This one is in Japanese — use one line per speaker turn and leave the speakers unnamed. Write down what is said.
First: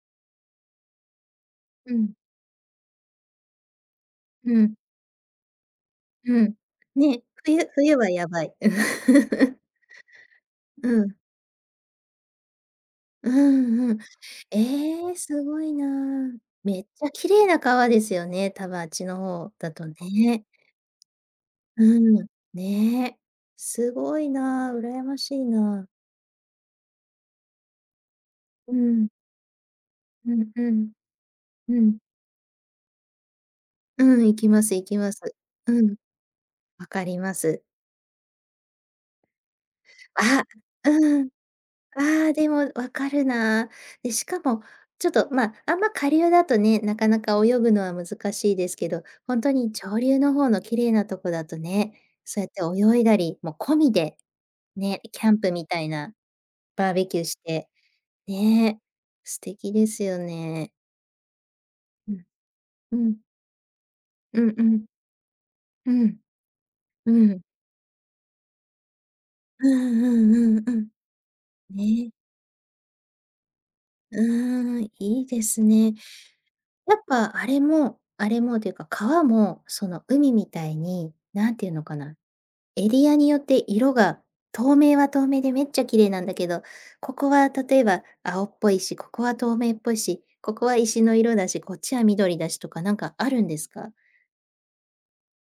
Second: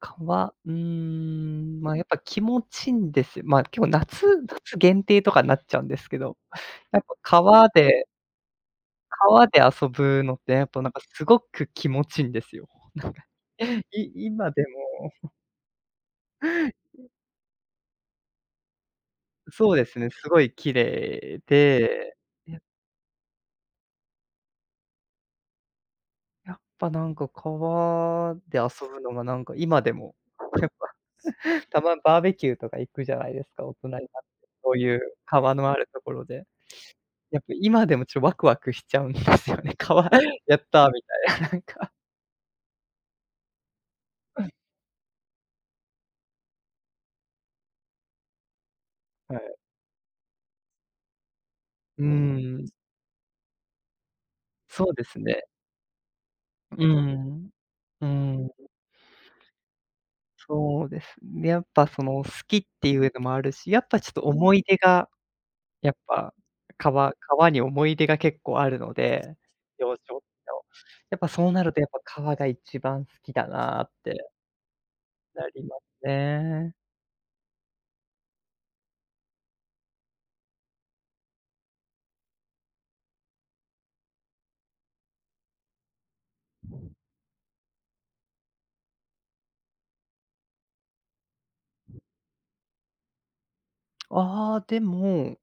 川、うーん、ま
う
あ、やっ
ん。
ぱ気持ちんですよ。まあ、結構夏
うん。
夏限定とかなっちゃうんですけど、
うん。
やっぱ
ね、冬
川
冬
で
はやばい。
川で 遊ぶのって、やっぱな
う
んか
ん。
すごく気持ちんですよ。
うんうん。
い今で
ええ、
も
すごいな。
へい。
めっちゃ綺麗な川ですよね、多分あっちの方だ
そうで
と
すね、すご
ね。
い綺麗
う
で。
ん、ね、すごいな、羨ましいな。
やっぱ、なんか川で
う
遊ぶ
ん。
のがなんか今でも、
うんう
やっぱ、
ん。う
たま
ん。
バーベキューとか行くじゃないですか、大人になって、
うん、行きま
そ
す
う
行
い
き
う
ます。
川の
う
ある
ん。
ところで、
分かりま
やっぱ
す。
今でもちょワクワクしちゃうんですよね。「川、
あ、
やった」み
うん。
たいななんか。
ああ、でも分かるな。で、しか もちょっとまあ、あんま下流だとね、なかなか泳ぐのは難しいですけど、ほ
は
んと
い。
に上流の方の綺麗なとこだとね、
うー
そうや
ん。
って泳いだりも込みで、
そう
ね、
です
キャン
ね。
プみたいな
う
バーベキューし
ん。
て、
うん。
ね、素敵ですよね。
そうです。ね、やっぱ、そ
う
の、
ん。
好きってい
う
う
ん。
のもあるし、やっぱ、ちょっと
う
思
ん
い
う
出
ん。
が、や
う
っ
ん。
ぱ、
う
川
ん。
川に思い出が結構あるので、
う
幼
んう
少期
んう
の。
んうん。
やっぱ、そうなるとやっぱ、
ね。
川が一番好きだなっ
う
て。
ーん、いいで
な
す
ります
ね。
ね。
やっぱあれもあれもというか、川も、その海みたいに、何て言うのかな？エリアによって色が透明は透明でめっちゃ綺麗なんだけど、ここは例えば青っぽいし、ここは透明っぽいし、ここは石の色だし、こっちは緑だしとか何かあるんですか？
ああ、でも